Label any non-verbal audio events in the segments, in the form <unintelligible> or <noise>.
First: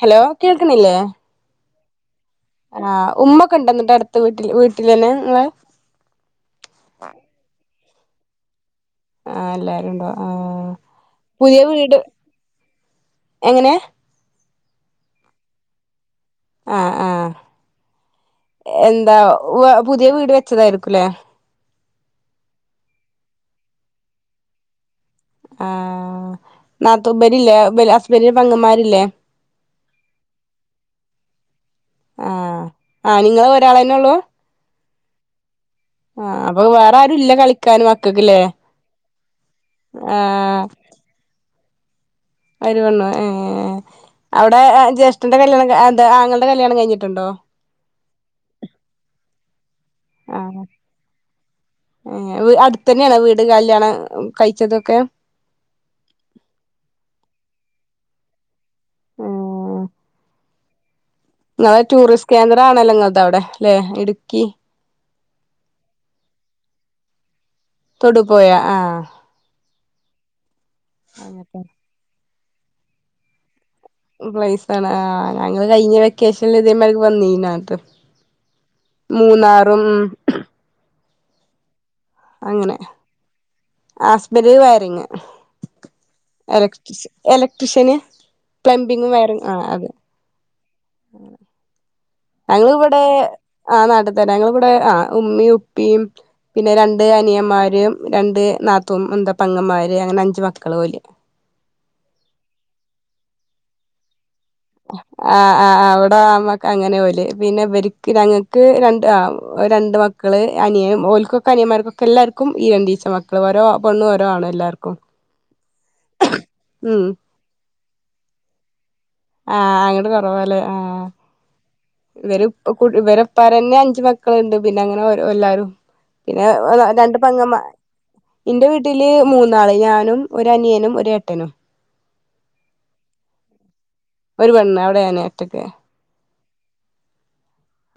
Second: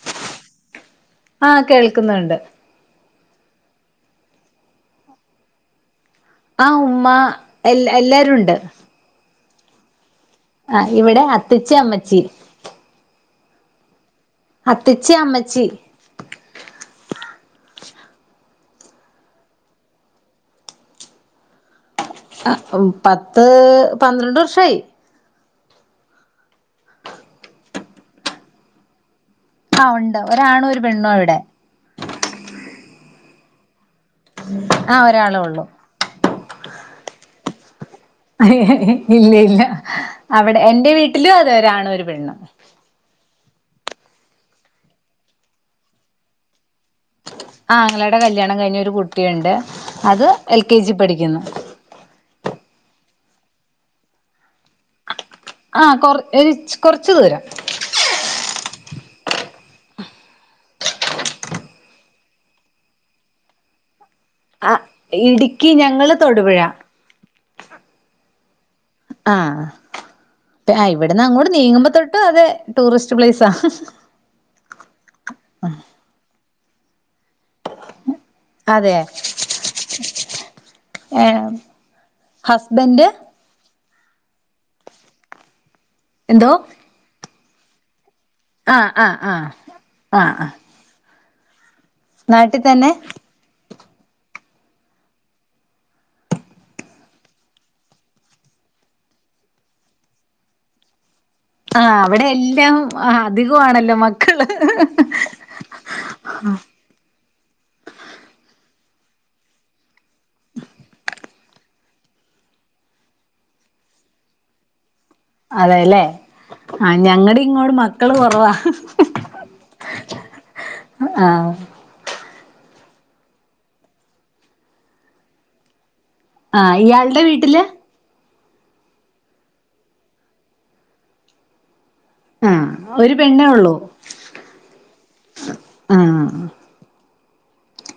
Hello കേൾക്ക്ണില്ലേ ആഹ് കേൾക്കുന്നുണ്ട് ആഹ് ഉമ്മ ഒക്കെ ഉണ്ടന്നിട്ടോ അടുത്ത വീട്ടിൽ വീട്ടിൽ തന്നെ നിങ്ങളെ ആഹ് ഉമ്മ എ എല്ലരുണ്ട് ആഹ് എല്ലാരും ഉണ്ടോ ആഹ് ഇവിടെ അത്തച്ചി അമ്മച്ചി എങ്ങനെയാ അത്തച്ചി അമ്മച്ചി ആഹ് ആഹ് എന്താ പുതിയ വീട് വെച്ചതായിരിക്കുംല്ലേ ആഹ് പത്ത് പന്ത്രണ്ട് വർഷായി ആഹ് നാത്തൂപരില്ലേ <unintelligible> ഹസ്ബന്റിന്റെ പെങ്ങമ്മാരില്ലേ ആഹ് ഉണ്ട് ഒരാണു ഒരു പെണ്ണോ ഇവിടെ ആഹ് ആഹ് നിങ്ങള് ഒരാളന്നെ ഉള്ളൂ ആഹ് ഒരാള് ഒള്ളൂ ആഹ് അപ്പൊ വേറെ ആരും ഇല്ല കളി ക്കാൻ മക്കക്കില്ലെ ഇല്ല ഇല്ല അവിടെ ആഹ് എന്റെ വീട്ടിലും അതെ ഒരാണ് ഒരു പെണ്ണ് ഒരു പെണ്ണ് ഏഹ് അവിടെ ജ്യേഷ്ഠൻ്ന്റെ കല്യാണം എന്താ ആങ്ങള്ടെ കല്യാണം കഴിഞ്ഞിട്ടുണ്ടോ? ആങ്ങളുടെ കല്ല്യാണം കഴിഞ്ഞൊരു കുട്ടിയുണ്ട് അത് എൽ കെ ജി പഠിക്കുന്നു ഏപ് അടുത്ത തന്നെയാണ് വീട് കാലാണ് കഴിച്ചതൊക്കെ ആഹ് കൊ ഒരു കൊറച്ച് ദൂരെ എഹ് ഇങ്ങള് ടൂറിസ്റ്റ് കേന്ദ്രണല്ലോ നിങ്ങൾ തവിടെ ല്ലേ ഇടുക്കി ആഹ് ഇടുക്കി ഞങ്ങള് തൊടുപുഴ തൊടുപുഴ ആഹ് ആഹ് ഇവിടുന്ന് അങ്ങട്ട് അങ്ങനത്തെ നീങ്ങുമ്പോ തൊട്ടെ അതേ ടൂറിസ്റ്റ് പ്ലേസ പ്ലേസ്സണ് ആഹ് ഞങ്ങള് കഴിഞ്ഞ വെക്കേഷനില് ഇതേമാരിക്ക് വന്നീനാ അതെ ഏഹ് അങ്ങനെ ഹസ്ബൻഡ് ഹസ്ബന്റ് വയറിങ് എന്തോ ഇല എലക്ട്രിഷന് ആഹ് ആഹ് ആഹ് ആഹ് ആഹ് നാട്ടിൽ അങ്ങ് തന്നെ ഇവിടെ ആഹ് നാട്ട് തന്നെ ഞങ്ങള് വടെ ആഹ് ഉമ്മയും ഉപ്പിയും പിന്നെ രണ്ട് അനിയന്മാര് രണ്ട് നാത്തൂ ന്താ പെങ്ങന്മാര് അങ്ങനെ അഞ്ച് മക്കള് പോലെ ആഹ് അവിടെ എല്ലാം അധികമാണല്ലോ മ ആഹ് ആഹ് അവിടെ അമ്മ അങ്ങനെ ഓല് പിന്നെ വര്ക്ക് ഞങ്ങക്ക് രണ്ട് ആഹ് രണ്ട് മ ക്കള് അനിയ ഓലക്കൊക്കെ അനിയമാർക്കൊക്കെ എല്ലാർക്കും ഈ രണ്ട ഈച്ച മക്കൾ ഓരോ പെണ്ണ് ഓരാണ് എല്ലാർക്കും അതെല്ലേ ആഹ് ഉം ഞങ്ങട ങ്ങോട് മക്കള് കൊറവാ ആഹ് അങ്ങട് കൊറവല്ലേ ആഹ് ഇവര് ഇവര്പ്പാരന്നെ അഞ്ചു മക്കളുണ്ട് പിന്നെ അങ്ങനെ എല്ലാരും പിന്നെ ആഹ് രണ്ട് ഇയാളുടെ പെങ്ങമ്മ വീട്ടില് ഇന്റെ വീട്ടില് മൂന്നാള് ഞാനും ഒരു അനിയനും ഒരെട്ടനും ആഹ് ഒരു പെണ്ണേ ഒള്ളൂ ഒരു പെണ്ണ് അവിടെനെ ഒറ്റക്ക് ആഹ് അഹ്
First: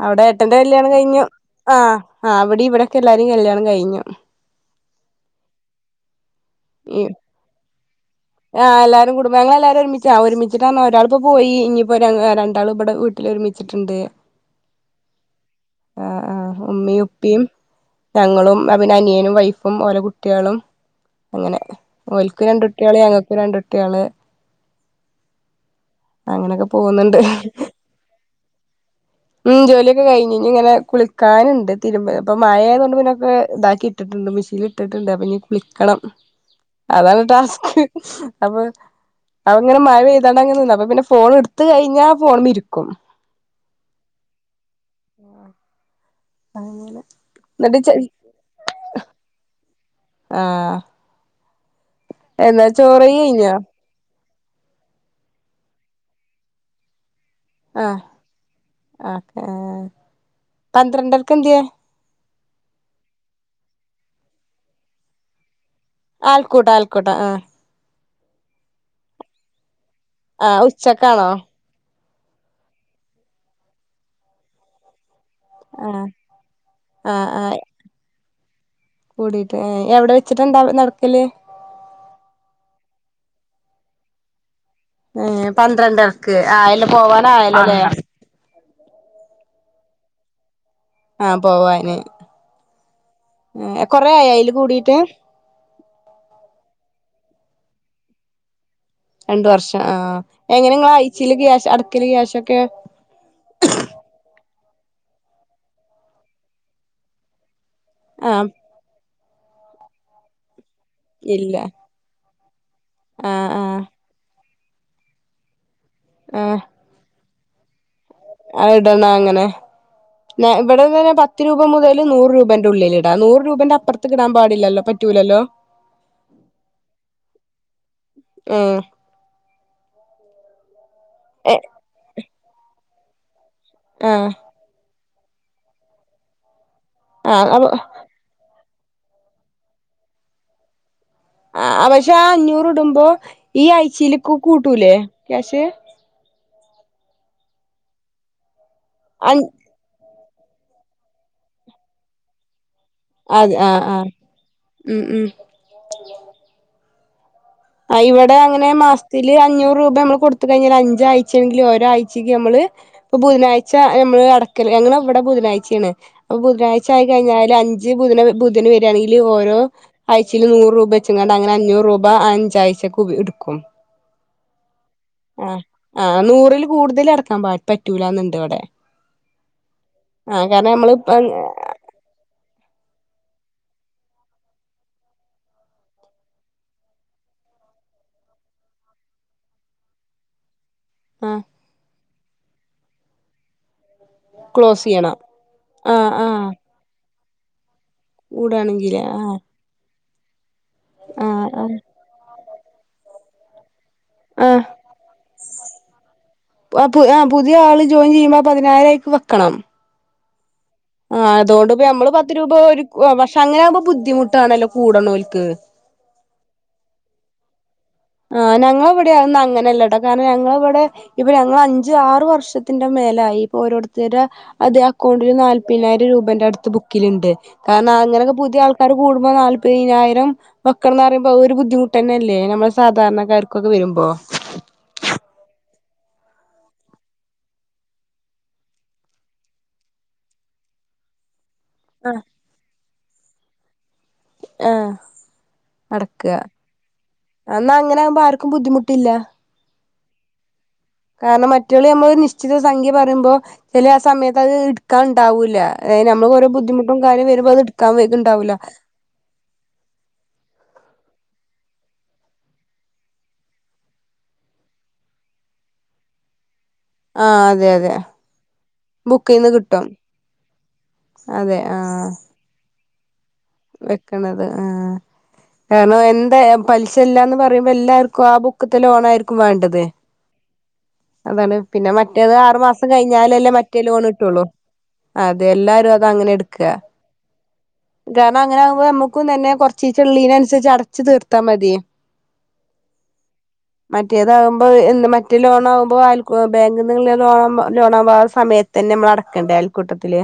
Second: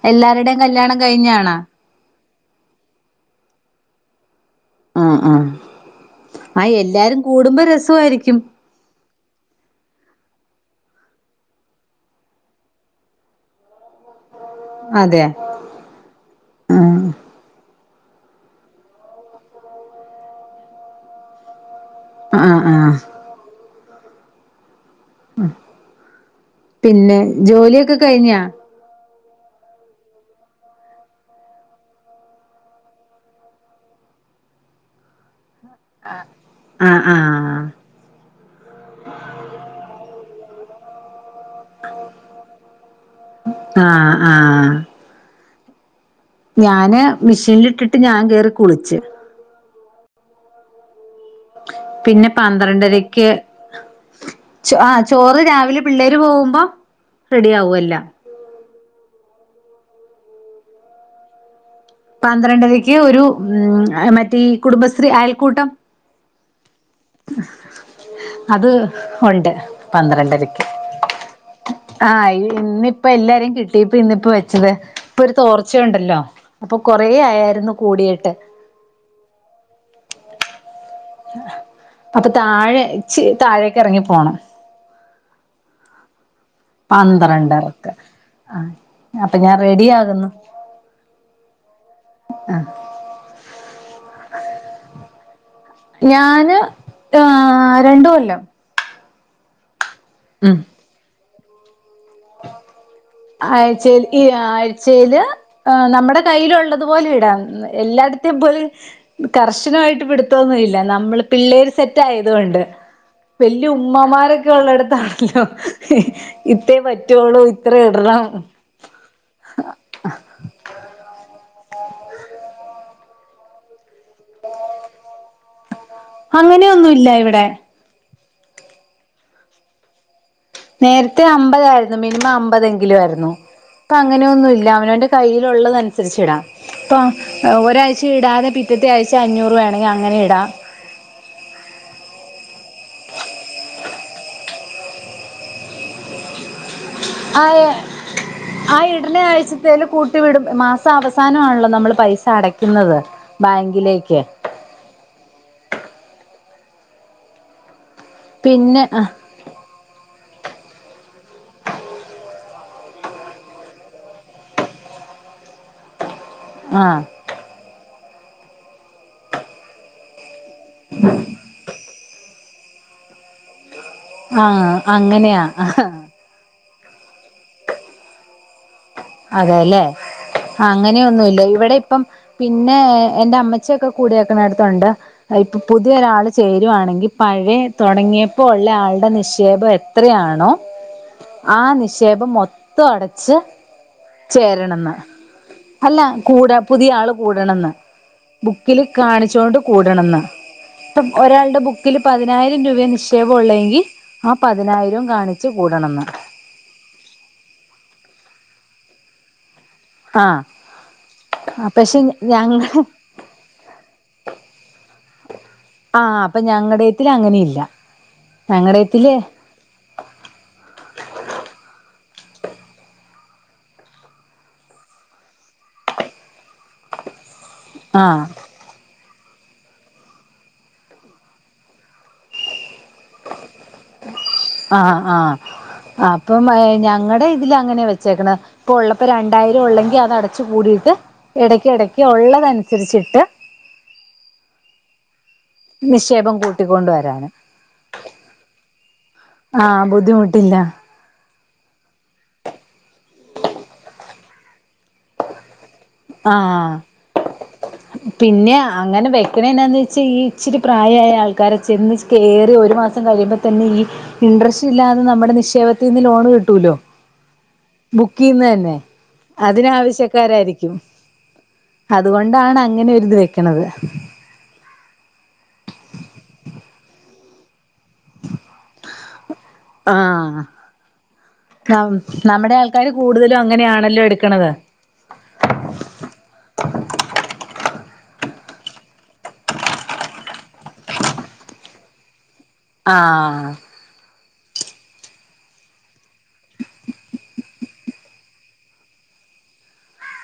അവിടെ ഏട്ടന്റെ കല്യാണം കഴിഞ്ഞു ആന് ആഹ് അവിടെ ഇവിടെക്കെ എല്ലാരും കല്യാണം കഴിഞ്ഞു ആഹ് ആഹ് എല്ലാരും കൂടുമ്പോ രസയിരിക്കും ആഹ് എല്ലാരും കുടുംബങ്ങള എല്ലാരും ഒരുമിച്ച ആ ഒരുമിച്ചിട്ടന്ന ഒരാള ഇപ്പോ പോയി ഇനിയിപ്പോ രണ്ടാളും ഇവിടെ വീട്ടിൽണ്ട് ത്ത്ട്ട്ണ്ട് അതെ ആഹ് ആഹ് ഉമ്മയും ഉപ്പിയും ഞങ്ങളും അഹ് വിന്നെ അനിയനും വൈഫും ഓരോ കുട്ടിയളും അങ്ങനെ ഓൽക്ക് ആഹ് രണ്ട് കുട്ട് ആഹ് ക്ക് രണ്ടുട്ടിയള് അങ്ങനൊ പിന്നെ പോവുന്നുണ്ട് ജോലിയൊക്കെ കഴിഞ്ഞാ ഉം ജോലിയൊക്കെ കഴിഞ്ഞ് ഇനി ഇങ്ങനെ കുളിക്കാനുണ്ട് തിരുമ്പ അപ്പ മഴയന്ന് പിന്നെക്കെ ഇതാക്കി ഇട്ടിട്ട്ണ്ട് മിഷീൻ ഇട്ടിട്ടുണ്ട് അപ്പൊ ഇഞ്ഞ് കുളിക്കണം ആഹ് അതാണ് ടാസ് ആഹ് അപ്പൊ അപ്പങ്ങന മഴ പെയ്താണ്ട് അങ്ങന നിന്ന അപ്പൊ പിന്നെ ഫോൺ എടുത്ത് കഴിഞ്ഞാ പിന്നെ ഫോൺ മ്മലിരിക്കും ആഹ് ആഹ് ആഹ് ഞാന് എന്നിട്ട് ചെ മെഷീനിലിട്ടിട്ട് ഞാൻ കയറി കുളിച്ചു ആഹ് പിന്നെ എന്നാ ചോറെയി പന്ത്രണ്ടരക്ക് കഴിഞ്ഞോ അഹ് ചോറ് രാവിലെ പിള്ളേര് പോകുമ്പോ റെഡി ആവു എല്ലാം ഒക്കെ പന്ത്രണ്ടർക്ക് എന്ത്യേ പന്ത്രണ്ടരേക്ക് ഒരു ഉം മറ്റേ കുടുംബശ്രീ അയൽക്കൂട്ടം ആൾക്കൂട്ടാ ആൾക്കൂട്ടാ ആഹ് അത് ഉണ്ട് ആഹ് പന്ത്രണ്ടരക്ക് ഉച്ചക്കാണോ ആഹ് ഇന്നിപ്പോ എല്ലാരേു കിട്ടിപ്പ ഇന്നിപ്പോ വെച്ചത് ഇപ്പ ഒരു ആഹ് ചോർച്ചയുണ്ടല്ലോ അപ്പോ കുറേ ആയായിരുന്നു കൂടിയിട്ട് കൂടിയിട്ട് ഏഹ് എവിടെ വെച്ചിട്ടുണ്ടാവ നടക്കല് അത് താഴെച്ച് താഴേക്ക് ഇറങ്ങി പോണം ഏ പന്ത്രണ്ടരക്ക് ആയല്ലോ പോവാൻ ആയല്ലോല്ലേ അഹ് അപ്പൊ ഞാൻ റെഡി ആകുന്നു അഹ് പോവാന് കുറെ ആയോ ആയിൽ കൂടിയിട്ട് ഞാന് അഹ് രണ്ട് കൊല്ലം രണ്ട് വർഷം അഹ് ഉം എങ്ങനെ നിങ്ങൾ ആയിച്ചില് ക്യാഷ് അടക്കില് ക്യാഷൊക്കെ ആഴ്ച ഈ ആഴ്ചയില് നമ്മുടെ കയ്യിലുള്ളതു പോലെ ഇടാന്ന് എല്ലായിടത്തേ ആഹ് പോലും കർശനമായിട്ട് പിടുത്തൊന്നു ഇല്ല നമ്മള് ഇല്ല പിള്ളേര് സെ റ്റായത് കൊണ്ട് ആഹ് വല്യ ആഹ് ഉമ്മമാരൊക്കെ ഉള്ളടത്താണല്ലോ ആഹ് ഇത്രേ പറ്റുള്ളൂ ഇത്ര ഇടണം അഹ് ഇടണോ അങ്ങനെ ഇവിടെ തന്നെ പത്ത് രൂപ മുതൽ നൂറ് രൂപേന്റെ ഉള്ളിൽ ഇടാ നൂറ് രൂപന്റെ അപ്പറ ത്തേക്കിടാൻ പാടില്ലല്ലോ പറ്റൂലല്ലോ അങ്ങനെയൊന്നുല്ല ഇവിടെ ഹ്മ്മ് നേരത്തെ അമ്പതായിരുന്നു മിനിമം അമ്പതെങ്കിലും ആയിരുന്നു ഇപ്പൊ അങ്ങനെയൊന്നുല്ല അവനോന്റെ കയ്യിലുള്ളനുസരിച്ച ഇടാം ആഹ് ഇപ്പ ആഹ് ഒരാഴ് ചാ ഇടതെ പിറ്റേതെ ആഴ്ച അഞ്ഞൂറ് വേണെങ്കിൽ അങ്ങനെ ഇടാം അഹ് പക്ഷെ ആഹ് അഞ്ഞൂറ് ഇടുമ്പോ ഈ ആഴ്ചയിലേക്ക് കൂട്ടൂലേ ക്യാഷ് അഹ് ആഹ് ഇടണെ അ ആഴ്ച ന്നേലും കൂട്ടി വിടും മാസം അവസാനം ആണല്ലോ നമ്മൾ പൈസ അടയ്ക്കുന്നത് അതെ ആഹ് ആഹ് ബാങ്കിലേക്ക് ഉം ഉം ആഹ് ഇവിടെ അങ്ങനെ പിന്നെ മാസ്തി ഇതിൽ അഞ്ഞൂറ് രൂപ നമ്മള് കൊടുത്തു കഴിഞ്ഞാൽ അഞ്ചായ്ച്ചെങ്കിലും ഒരു ആഴ്ച്ചങ്കിലും നമ്മള് ഇപ്പൊ ബുധനാഴ്ച നമ്മള് അടക്കൽ ഞങ്ങൾ ഇവിടെ ബുധനാഴ്ചയാണ് അപ്പൊ ആ ബുധനാഴ്ച ആയി കഴിഞ്ഞാല് അഞ്ച് ബുധന ബുധന് വരിയാണെങ്കിൽ ഓരോ ആഴ്ചയിൽ നൂറ് രൂപ വെച്ചങ്ങണ്ട് അങ്ങനെ അഞ്ഞൂറ് രൂപ അഞ്ചാഴ്ചക്ക്ടും അഹ് അങ്ങനെയ അഹ് നൂറിൽ കൂടുതൽ അടക്കാൻ പ പറ്റൂലാന്നുണ്ട് ഇവിടെ അതെല്ലേ ആ കാരണം നമ്മള് അങ്ങനെയൊന്നുല്ല ഇവിടെ പ്പം പിന്നെ എന്റെ അമ്മചിക്കെ കൂടി വക്കണടുത്തുണ്ട് അത് ഇപ്പൊ പുതിയ ഒരാള് ചേരുവാണെങ്കിൽ പഴയ തുടങ്ങിയപ്പോ ഉള്ള ആളുടെ നിക്ഷേപം എത്രയാണോ അഹ് ആഹ് നിക്ഷേപം മൊത്തം അടച്ച് ക്ലോസ് ചേരണന്ന് ചെയ്യണം ആ അല്ല ആ കൂടാ പുതിയ ആള് കൂടണന്ന് ബുക്കില് കൂടാണെങ്കില് ആ കാണിച്ചോണ്ട് കൂടണന്ന് ഇപ്പം ആ ഒരാളുടെ ആ ബുക്കില് പതിനായിരം രൂപയാ നിക്ഷേപം ഒള്ളെയെങ്കി ആഹ് ആ പതിനായിരോം കാണിച്ച് കൂടണന്ന് ആഹ് പുതിയ ആള് ജോയിൻ ചെയ്യുമ്പോ ആ പതിനായിരയിക്ക് വെക്കണം ആഹ് ആഹ് അതുകൊണ്ട് ഇപ്പ നമ്മള് പത്ത് രൂപ ഒരു പക്ഷെ അങ്ങനെ ആകുമ്പോ ബുദ്ധിമുട്ടാണല്ലോ കൂടണോൽക്ക് ആഹ് അപ്പൊ ഞങ്ങടെത്തില് അങ്ങനെ ഒന്നും ഇല്ലാ ആഹ് ഞങ്ങെളെവിടെ ഒന്നും അങ്ങനല്ലെടാ കാരണം ഞങ്ങളിവിടെ ഇപ്പ ഞങ്ങൾ അഞ്ച് ആറ് വർഷത്തിന്റെ മേലായി ഇപ്പൊ ഓരോരുത്തര്ടെ അതെ അക്കൗണ്ടില് നാല്പ്പയിനായിരം രൂപന്റെടുത്ത് ബുക്കിലുണ്ട് കാരണ ആഹ് അങ്ങനെക്കെ പുതിയ ആൾ ക്കാര് കൂടുമ്പം നാല്പ്പയിനായിരം വെക്കണെന്ന് പറയുമ്പം അത് ഒര് ബുദ്ധിമുട്ട് തന്നെയല്ലേ നമ്മള് സാധാരണക്കാർക്കൊക്കെ വരുമ്പോ ആഹ് ആഹ് അപ്പം ഞങ്ങടെ ഇതില് അങ്ങനെ വെച്ചേക്കണെ ഇപ്പൊ ഒള്ളപ്പോ രണ്ടായിരെ ഒള്ളെങ്കി അത് അടച്ച് കൂടീട്ട് എടയ്ക്കെടക്ക് ആ ഒള്ളതനുസരിച്ചിട്ട് ആഹ് നിക്ഷേപം അടക്കാ കൂട്ടിക്കൊണ്ട് വരാന് എന്നാ അങ്ങനാവുമ്പം ആർക്കും ബുദ്ധിമുട്ടില്ലാ ആഹ് ബുദ്ധിമുട്ടില്ലാ കാരണം മറ്റൊളി നമ്മള് ഒരു നിശ്ചിത സംഖ്യ പറയുമ്പോ ചെല സമയത്ത് അത് ഇട്ക്കാണ്ടാവൂലാ അയി ഞമ്മൾക്കോരോ ആഹ് ബുദ്ധിമുട്ടും കാര്യോം വരുമ്പോ അതെടുക്കാ വെക് ഇത്ണ്ടാവൂല്ലാ പിന്നെ അങ്ങനെ വെക്കണ എന്നാന്ന് വെച്ചാ ഈ ഇച്ചിരി പ്രായായ ആൾക്കാരെ ചെന്ന് കേറി ഒരു മാസം കഴിയുമ്പ തന്നെ ഈ ഇൻട്രസ്റ്റ് ഇല്ലാതെ നമ്മടെ നിക്ഷേപത്തിന്ന് ലോണ് കിട്ടൂലോ ആ അതെ അതെ ബുക്കീന്ന് തന്നെ ബുക്കീന്ന് കിട്ടും അതിനാവശ്യക്കാരായിരിക്കും അതെ ആഹ് ണ്ടാണ് അങ്ങനൊരിത് വെക്കണത് വെക്കണത് ആഹ് കാരണം എന്താ പലിശില്ലാന്ന് പറയുമ്പ എല്ലാർ ക്കും ആ ബുക്ക്ത്തെ ലോണായിരിക്കും വേണ്ടത് ആഹ് അതാണ് പിന്നെ മറ്റേത് നമ്മുടെ ആറു മാസം ആൾക്കാര് കൂടുതലും കഴിഞ്ഞാലല്ലേ മറ്റേ അങ്ങനെയാണല്ലോ ലോണ് കിട്ടുള്ളു എടുക്കണത് അതെ എല്ലാരും അതങ്ങനെട്ക്കാ കാരണം അങ്ങനാവുമ്പം നമ്മക്കും തന്നെ കൊറച്ചീച്ചെ ഇള്ളീനനുസരിച്ച് അടച്ചു തീർത്താ മതി ആഹ് മറ്റേതാകുമ്പോ എൻ മറ്റേ ലോണാവുമ്പ അയിൽ ബാങ്കിൽന്ന്ള്ള ലോണ ലോണാവുമ്പം ആ സമയത് ത്തെന്നെ നമ്മളടക്കണ്ടേ അയൽക്കൂട്ടത്തില്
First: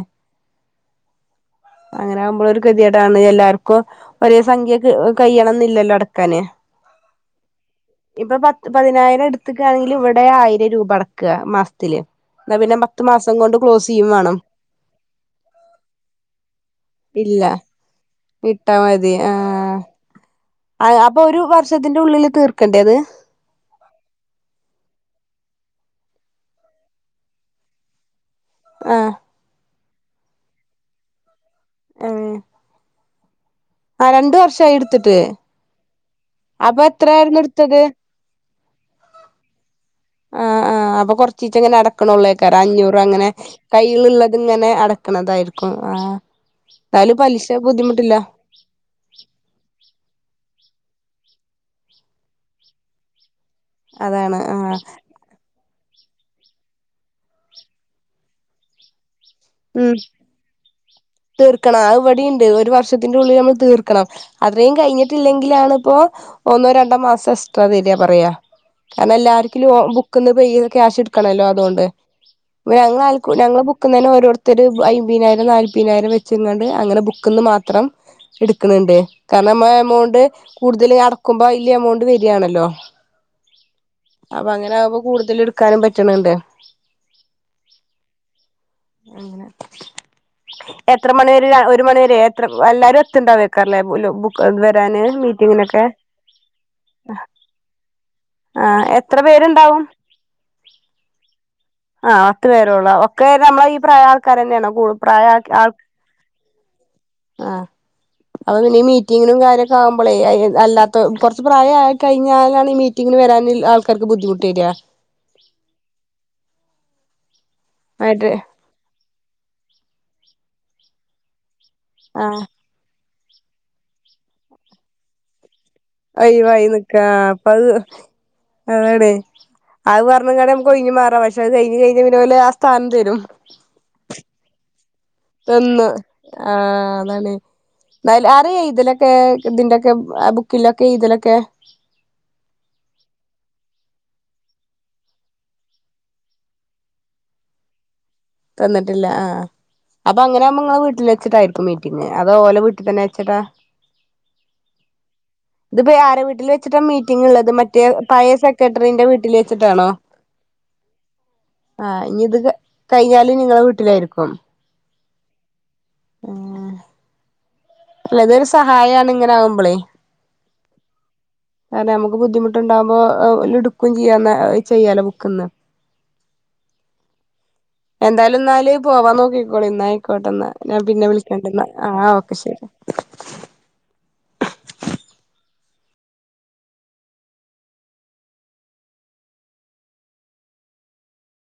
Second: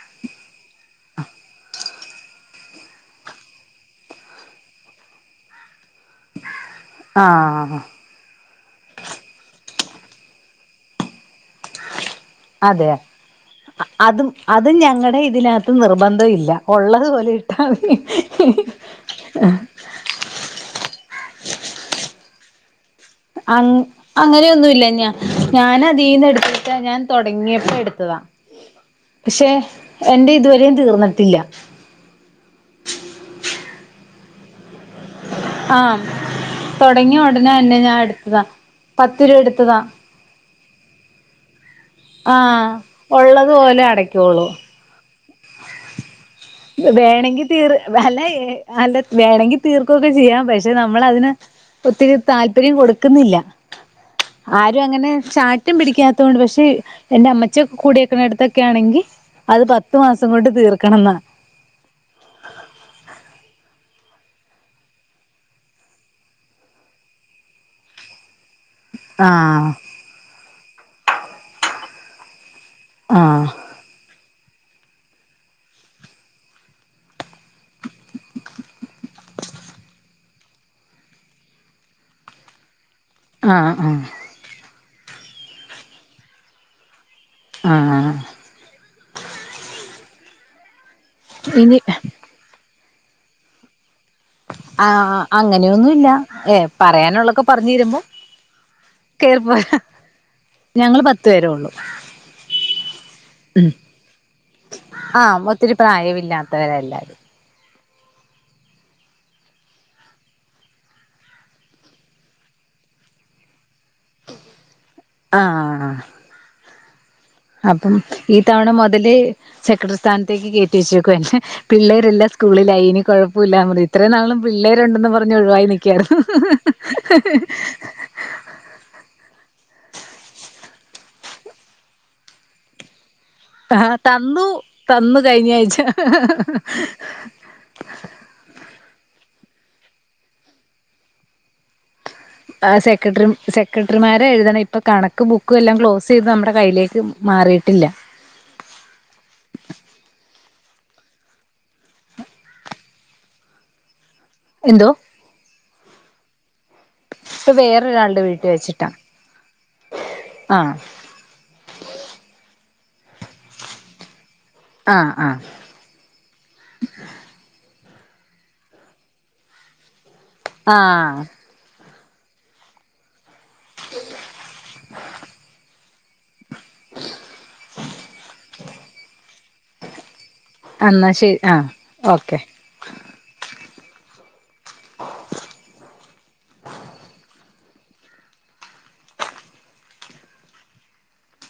അങ്ങനാകുമ്പളൊരു ഗതിയേടാണ് എല്ലാർക്കും ഒരേ സംഖ്യ ക് കയ്യണന്നില്ലല്ലോ അടക്കാന് ആഹ് ആഹ് ആഹ് ഇപ്പ പത്ത് പതിനായിരം എടുത്ത്ക്കണെങ്കില് ഇവിടെ ആയിരം രൂപ അടക്കാ മാസത്തില് ഇന്നാ പിന്നെ പത്ത് മാസം കൊണ്ട് ക്ലോസ് ആഹ് ചെയ്യും അതും വേണം അത് ഞങ്ങടെ ഇതിനാത്ത് നിർബന്ധയില്ലാ ഒള്ളതു പോലെ ഇല്ല ഇട്ടാ മതി ഇട്ടാ മതി ആഹ് അത് അപ്പൊ ഒരു വർഷത്തിന്റെ ഉള്ളില് തീർക്കണ്ടേ അത് അങ്ങ് അങ്ങനെയൊന്നുല്ലാ ഞാ ഞാനതീന്ന് എടുത്തിട്ടാ ഞാൻ തൊടങ്ങിയപ്പോ എടുത്തതാ ആഹ് പക്ഷെ എന്റെയിതുവരെയും തീർന്നിട്ടില്ലാ ഏഹ് ആഹ് രണ്ട് വർഷായോ എടുത്തിട്ട്? ആഹ് അപ്പൊ തൊടങ്ങിയ എത്രയായിരുന്നു ഒടനെ എടുത്തത് തന്നെ ഞാനെടുത്തതാ പത്ത് രൂപ എടുത്തതാ ആഹ് ആഹ് അപ്പ കൊറച്ചീച്ചങ്ങനെ അടക്ക്ണൊള്ളേക്കാരം ആഹ് അഞ്ഞൂറ് അങ്ങനെ ഉള്ളത് പോലെ കയ്യിൽ ഇള്ളത് അടയ്ക്കുള്ളൂ ഇങ്ങനെ അട അടക്കണതായിരിക്കും ആഹ് എന്നാലും വേണങ്കി പലിശ തീർ ബുദ്ധിമുട്ടില്ല അല്ല ഏഹ് അല്ലെ വേണങ്കി തീർക്കുവൊക്കെ ചെയ്യാം പക്ഷെ നമ്മളതിന് ഒത്തിരി താല്പര്യം കൊടുക്കുന്നില്ല അതാണ് ആഹ് ആരും അങ്ങനെ ച ശാഠ്യം പിടിക്കാത്തോണ്ട് പക്ഷെ എന്റെ അമ്മച്ചിയൊക്കെ കൂടിയക്കണ അടുത്തൊക്കെ ആണെങ്കി അത് ഉം പത്ത് മാസം കൊണ്ട് തീർക്കണംന്നാ തീർക്കണം അത്‌ ഇവടിംണ്ട് ഒരു വർഷത്തിന്റെ ഉള്ളിൽ നമ്മള് തീർക്കണം അത്രയും കഴിഞ്ഞിട്ടില്ലെങ്കിലാണിപ്പോ ഒന്നോ രണ്ടോ മാസം എക്സ്ട്രാ തരാ പറയാ കാരണെല്ലാർക്കും ലോ ആഹ് ബുക്ക്ന്ന് പേയ്ത് ക്യാഷ് എടുക്കണല്ലോ അതുകൊണ്ട് <unintelligible> ഞങ്ങൾ ആഹ് ബുക്ക്‌ ബുക്കുന്ന്ന്നെ ഓരോരുത്തരു അയിമ്പിനായിരം നാല്പയിനായിരം വെച്ച്ങ്ങാണ്ട് അങ്ങനെ ബുക്ക്ന്ന് മാത്രം എടുക്ക്ണുണ്ട് കാരണം നമ്മളാ ആ എമൗണ്ട് കൂടുതല് അടക്കുമ്പോ വല്യ എമൗണ്ട് വരിയാണല്ലോ ആഹ് ആഹ് അപ്പങ്ങനാവുമ്പം കൂടുതലെടുക്കാനും പറ്റ്ണണ്ട് ഉം എത്ര മണി വരെ ഇനി ഒരു മണിവരെ അത്ര അല്ലാരും അത്ത്ണ്ടാവേക്കാരം ലെ <unintelligible> ആഹ് അങ്ങനെയൊന്നുല്ല ഏ പറയാനുള്ളൊക്കെ പറഞീരുമ്പോ ആഹ് എത്ര പേര്ണ്ടാവും ഞങ്ങള് പത്തു പേരേ ഉള്ളൂ ആഹ് പത്ത് പേരൊള്ളു ഒക്കെ നമ്മളെ ഈ പ്രായാൾക്കാരെന്നെണ് കൂടു പ്രായ ആഹ് ആൾ ഒത്തിരി ക്കെ പ്രായമില്ലാത്തവരാ എല്ലാരും ആൾ ആഹ് അത് പിന്നെ ഈ മീറ്റിങ്ങിനും കാര്യൊക്കെ ആവ്മ്പളേ അയ് അല്ലാത്ത കൊറച്ച് പ്രായായി കഴിഞ്ഞാലാണ് ഈ മീറ്റ മീറ്റിങ്ങിന് വരാന്ള്ള ആൾക്കാർക്ക് ബുദ്ധിമുട്ട് വരാ ആഹാ അപ്പം ആയിട്ട് ഈ തവണ മൊതല് സെക്രട്ടറി സ്ഥാനത്തേക്ക് കേറ്റി വെച്ചേക്കുവാ എന്നെ ആ പിള്ളേരെല്ലം സ്കൂളിലായി ഇനി കൊഴപ്പൂല്ലാ പറ ഇത്രേം നാളും പിള്ളേരുണ്ടെന്ന് പറഞ്ഞ് ഒഴിവായി നി ഒയിവായി നിക്കാ അപ്പൊ അത്‌ അതാണെ അത് പറഞ്കാണ്ട് ഞമ്മക്കൊയ്ഞ് മാറ പക്ഷെ അത് കയ്ഞ് കയിഞ്ഞാ പിന്നോലാസ്ഥാനം തരും ആഹ് തന്നു തന്നു കഴിഞ്ഞാഴ്ച്ച തന്ന് ന്തായാലും ആരാ എയ്തലൊക്കെ ഇതിന്റൊക്കെ ബുക്കിലൊക്കെ എയ്തലൊക്കെ ആഹ് സെക്രട്ടറി സെക്രട്ടറിമാരെഴുതണം ഇപ്പൊ കണക്കും ബുക്കും എല്ലാം ക്ലോസ് ചെയ്ത് നമ്മടെ കയ്യിലേക്ക് മാറീട്ടില്ല തന്നിട്ടില്ല ആഹ് അപ്പങ്ങനാവുമ്പോ ഇങ്ങളെ വീട്ടിലെചിട്ടായിരിക്കും മീറ്റിംഗ് അതോ ഓലെ വീട്ടി തന്നെ വെച്ചിട്ടാ എന്തോ ഇതിപ്പ ഈ ആരെ വീട്ടില് വെച്ചിട്ടാണ് മീറ്റിംഗ്ള്ളത് ഇപ്പൊ മറ്റേ വേറൊരാളുടെ പഴെ സെക്രട്ടറിന്റെ വീട്ടിൽ വെച്ചിട്ടാണോ ആഹ ആഹ് ഇഞ്ഞിത് കയിഞ്ഞാല് നിങ്ങളെ വീട്ടിലായിരിക്കും ആഹ ആഹ ഏഹ് അല്ല അതൊരു സഹായാണ് ഇങ്ങനാവ്മ്പളേ ആഹ് നമ്മക്ക് ബുദ്ധിമുട്ട്ണ്ടാവ്മ്പൊ ഇട്ക്കും ചെയ്യാ ആ ചെയ്യാലൊ ബുക്ക്ന്ന് <unintelligible> എന്തായാലും ഇന്നാല് പോവാൻ നോക്കിക്കോളി ഇന്ന ആയിക്കോട്ടന്ന ഞാൻ പിന്നെ എന്നാ ശരി വിളിക്കണ്ട് ന്ന ആഹ് ആ ഓക്കെ ശരി